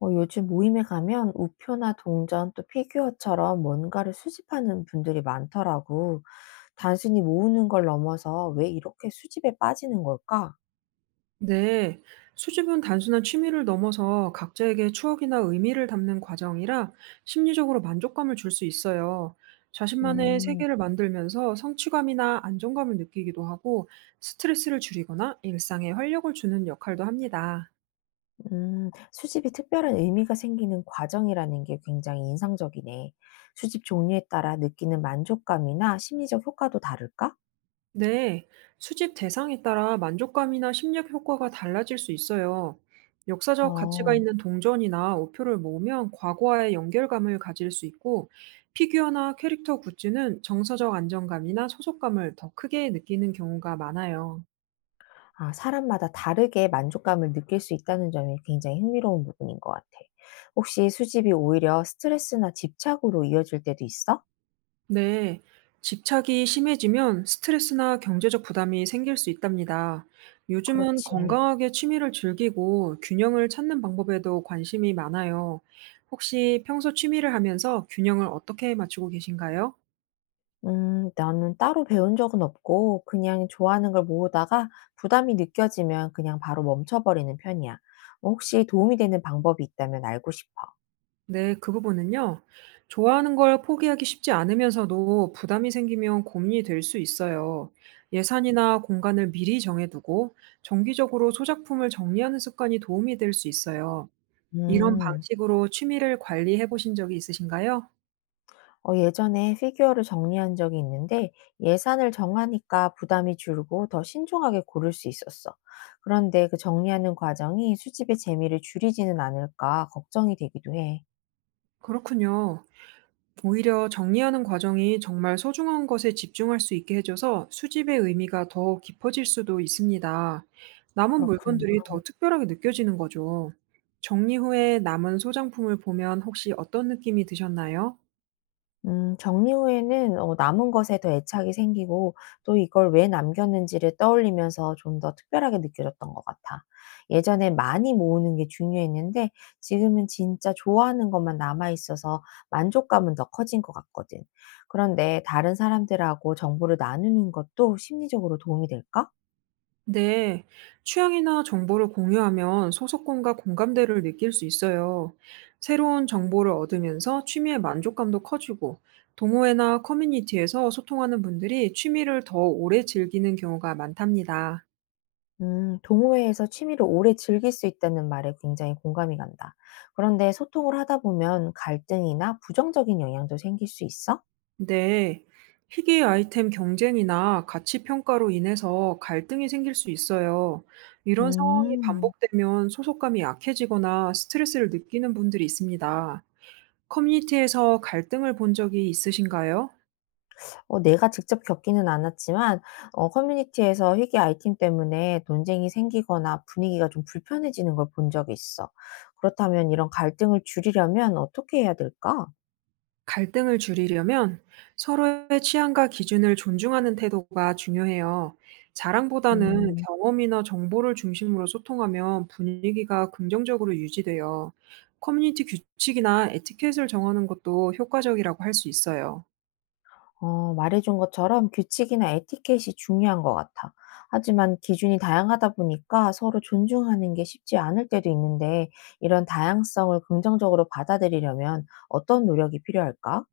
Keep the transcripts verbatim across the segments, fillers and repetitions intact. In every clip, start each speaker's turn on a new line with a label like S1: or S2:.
S1: 어, 요즘 모임에 가면 우표나 동전 또 피규어처럼 뭔가를 수집하는 분들이 많더라고. 단순히 모으는 걸 넘어서 왜 이렇게 수집에 빠지는 걸까?
S2: 네, 수집은 단순한 취미를 넘어서 각자에게 추억이나 의미를 담는 과정이라 심리적으로 만족감을 줄 수 있어요. 자신만의
S1: 음,
S2: 세계를 만들면서 성취감이나 안정감을 느끼기도 하고 스트레스를 줄이거나 일상에 활력을 주는 역할도 합니다.
S1: 음, 수집이 특별한 의미가 생기는 과정이라는 게 굉장히 인상적이네. 수집 종류에 따라 느끼는 만족감이나 심리적 효과도 다를까?
S2: 네, 수집 대상에 따라 만족감이나 심리적 효과가 달라질 수 있어요. 역사적
S1: 어.
S2: 가치가 있는 동전이나 우표를 모으면 과거와의 연결감을 가질 수 있고, 피규어나 캐릭터 굿즈는 정서적 안정감이나 소속감을 더 크게 느끼는 경우가 많아요.
S1: 아, 사람마다 다르게 만족감을 느낄 수 있다는 점이 굉장히 흥미로운 부분인 것 같아. 혹시 수집이 오히려 스트레스나 집착으로 이어질 때도 있어?
S2: 네, 집착이 심해지면 스트레스나 경제적 부담이 생길 수 있답니다. 요즘은
S1: 그렇지.
S2: 건강하게 취미를 즐기고 균형을 찾는 방법에도 관심이 많아요. 혹시 평소 취미를 하면서 균형을 어떻게 맞추고 계신가요?
S1: 음, 나는 따로 배운 적은 없고, 그냥 좋아하는 걸 모으다가 부담이 느껴지면 그냥 바로 멈춰버리는 편이야. 혹시 도움이 되는 방법이 있다면 알고 싶어.
S2: 네, 그 부분은요. 좋아하는 걸 포기하기 쉽지 않으면서도 부담이 생기면 고민이 될 수 있어요. 예산이나 공간을 미리 정해두고 정기적으로 소작품을 정리하는 습관이 도움이 될 수 있어요. 이런
S1: 음.
S2: 방식으로 취미를 관리해 보신 적이 있으신가요?
S1: 어, 예전에 피규어를 정리한 적이 있는데 예산을 정하니까 부담이 줄고 더 신중하게 고를 수 있었어. 그런데 그 정리하는 과정이 수집의 재미를 줄이지는 않을까 걱정이 되기도 해.
S2: 그렇군요. 오히려 정리하는 과정이 정말 소중한 것에 집중할 수 있게 해줘서 수집의 의미가 더 깊어질 수도 있습니다. 남은
S1: 그렇구나.
S2: 물건들이 더 특별하게 느껴지는 거죠. 정리 후에 남은 소장품을 보면 혹시 어떤 느낌이 드셨나요?
S1: 음, 정리 후에는 어 남은 것에 더 애착이 생기고 또 이걸 왜 남겼는지를 떠올리면서 좀 더 특별하게 느껴졌던 것 같아. 예전에 많이 모으는 게 중요했는데 지금은 진짜 좋아하는 것만 남아 있어서 만족감은 더 커진 것 같거든. 그런데 다른 사람들하고 정보를 나누는 것도 심리적으로 도움이 될까?
S2: 네, 취향이나 정보를 공유하면 소속감과 공감대를 느낄 수 있어요. 새로운 정보를 얻으면서 취미의 만족감도 커지고, 동호회나 커뮤니티에서 소통하는 분들이 취미를 더 오래 즐기는 경우가 많답니다.
S1: 음, 동호회에서 취미를 오래 즐길 수 있다는 말에 굉장히 공감이 간다. 그런데 소통을 하다 보면 갈등이나 부정적인 영향도 생길 수 있어?
S2: 네, 희귀 아이템 경쟁이나 가치 평가로 인해서 갈등이 생길 수 있어요. 이런 상황이
S1: 음.
S2: 반복되면 소속감이 약해지거나 스트레스를 느끼는 분들이 있습니다. 커뮤니티에서 갈등을 본 적이 있으신가요?
S1: 어 내가 직접 겪기는 않았지만 어 커뮤니티에서 희귀 아이템 때문에 논쟁이 생기거나 분위기가 좀 불편해지는 걸 본 적이 있어. 그렇다면 이런 갈등을 줄이려면 어떻게 해야 될까?
S2: 갈등을 줄이려면 서로의 취향과 기준을 존중하는 태도가 중요해요. 자랑보다는
S1: 음.
S2: 경험이나 정보를 중심으로 소통하면 분위기가 긍정적으로 유지돼요. 커뮤니티 규칙이나 에티켓을 정하는 것도 효과적이라고 할 수 있어요.
S1: 어 말해준 것처럼 규칙이나 에티켓이 중요한 것 같아. 하지만 기준이 다양하다 보니까 서로 존중하는 게 쉽지 않을 때도 있는데 이런 다양성을 긍정적으로 받아들이려면 어떤 노력이 필요할까?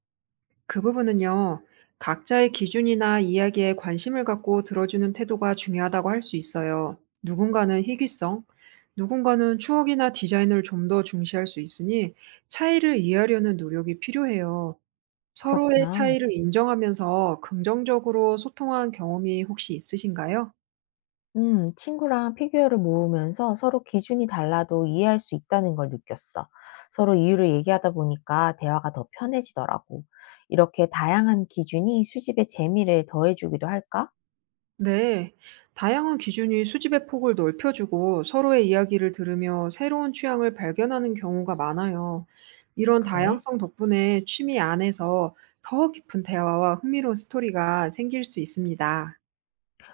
S2: 그 부분은요. 각자의 기준이나 이야기에 관심을 갖고 들어주는 태도가 중요하다고 할 수 있어요. 누군가는 희귀성, 누군가는 추억이나 디자인을 좀 더 중시할 수 있으니 차이를 이해하려는 노력이 필요해요. 서로의
S1: 그렇구나.
S2: 차이를 인정하면서 긍정적으로 소통한 경험이 혹시 있으신가요?
S1: 음, 친구랑 피규어를 모으면서 서로 기준이 달라도 이해할 수 있다는 걸 느꼈어. 서로 이유를 얘기하다 보니까 대화가 더 편해지더라고. 이렇게 다양한 기준이 수집의 재미를 더해주기도 할까?
S2: 네, 다양한 기준이 수집의 폭을 넓혀주고 서로의 이야기를 들으며 새로운 취향을 발견하는 경우가 많아요. 이런
S1: 그래.
S2: 다양성 덕분에 취미 안에서 더 깊은 대화와 흥미로운 스토리가 생길 수 있습니다.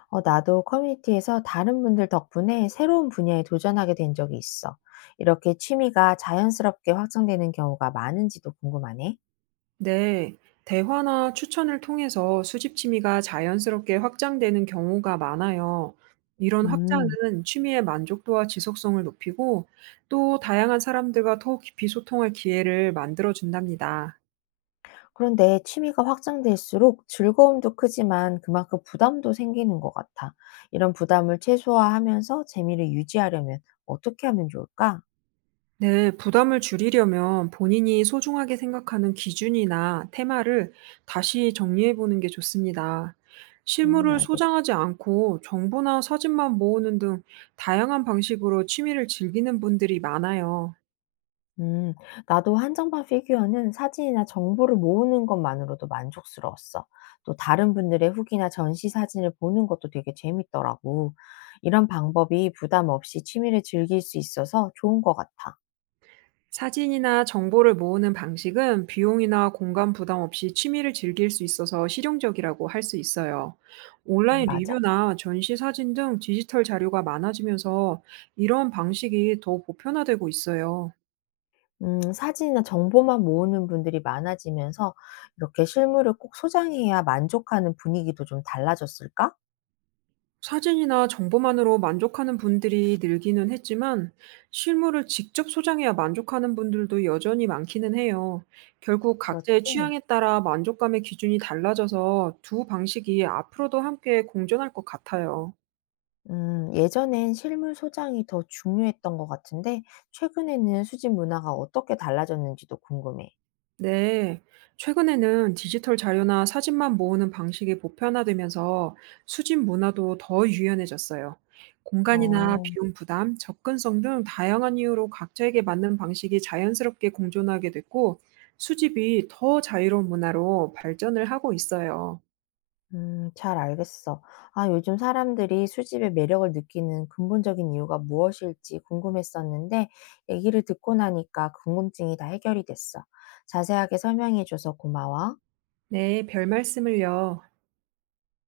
S1: 어, 나도 커뮤니티에서 다른 분들 덕분에 새로운 분야에 도전하게 된 적이 있어. 이렇게 취미가 자연스럽게 확장되는 경우가 많은지도 궁금하네.
S2: 네, 대화나 추천을 통해서 수집 취미가 자연스럽게 확장되는 경우가 많아요. 이런
S1: 음.
S2: 확장은 취미의 만족도와 지속성을 높이고 또 다양한 사람들과 더 깊이 소통할 기회를 만들어 준답니다.
S1: 그런데 취미가 확장될수록 즐거움도 크지만 그만큼 부담도 생기는 것 같아. 이런 부담을 최소화하면서 재미를 유지하려면 어떻게 하면 좋을까?
S2: 네, 부담을 줄이려면 본인이 소중하게 생각하는 기준이나 테마를 다시 정리해 보는 게 좋습니다.
S1: 음,
S2: 실물을
S1: 알겠어.
S2: 소장하지 않고 정보나 사진만 모으는 등 다양한 방식으로 취미를 즐기는 분들이 많아요.
S1: 음, 나도 한정판 피규어는 사진이나 정보를 모으는 것만으로도 만족스러웠어. 또 다른 분들의 후기나 전시 사진을 보는 것도 되게 재밌더라고. 이런 방법이 부담 없이 취미를 즐길 수 있어서 좋은 것 같아.
S2: 사진이나 정보를 모으는 방식은 비용이나 공간 부담 없이 취미를 즐길 수 있어서 실용적이라고 할 수 있어요.
S1: 음,
S2: 온라인
S1: 맞아.
S2: 리뷰나 전시 사진 등 디지털 자료가 많아지면서 이런 방식이 더 보편화되고 있어요.
S1: 음, 사진이나 정보만 모으는 분들이 많아지면서 이렇게 실물을 꼭 소장해야 만족하는 분위기도 좀 달라졌을까?
S2: 사진이나 정보만으로 만족하는 분들이 늘기는 했지만 실물을 직접 소장해야 만족하는 분들도 여전히 많기는 해요. 결국 각자의
S1: 그렇지?
S2: 취향에 따라 만족감의 기준이 달라져서 두 방식이 앞으로도 함께 공존할 것 같아요.
S1: 음, 예전엔 실물 소장이 더 중요했던 것 같은데, 최근에는 수집 문화가 어떻게 달라졌는지도 궁금해.
S2: 네. 최근에는 디지털 자료나 사진만 모으는 방식이 보편화되면서 수집 문화도 더 유연해졌어요. 공간이나
S1: 어,
S2: 비용 부담, 접근성 등 다양한 이유로 각자에게 맞는 방식이 자연스럽게 공존하게 됐고, 수집이 더 자유로운 문화로 발전을 하고 있어요.
S1: 음, 잘 알겠어. 아, 요즘 사람들이 수집의 매력을 느끼는 근본적인 이유가 무엇일지 궁금했었는데, 얘기를 듣고 나니까 궁금증이 다 해결이 됐어. 자세하게 설명해줘서 고마워.
S2: 네, 별 말씀을요.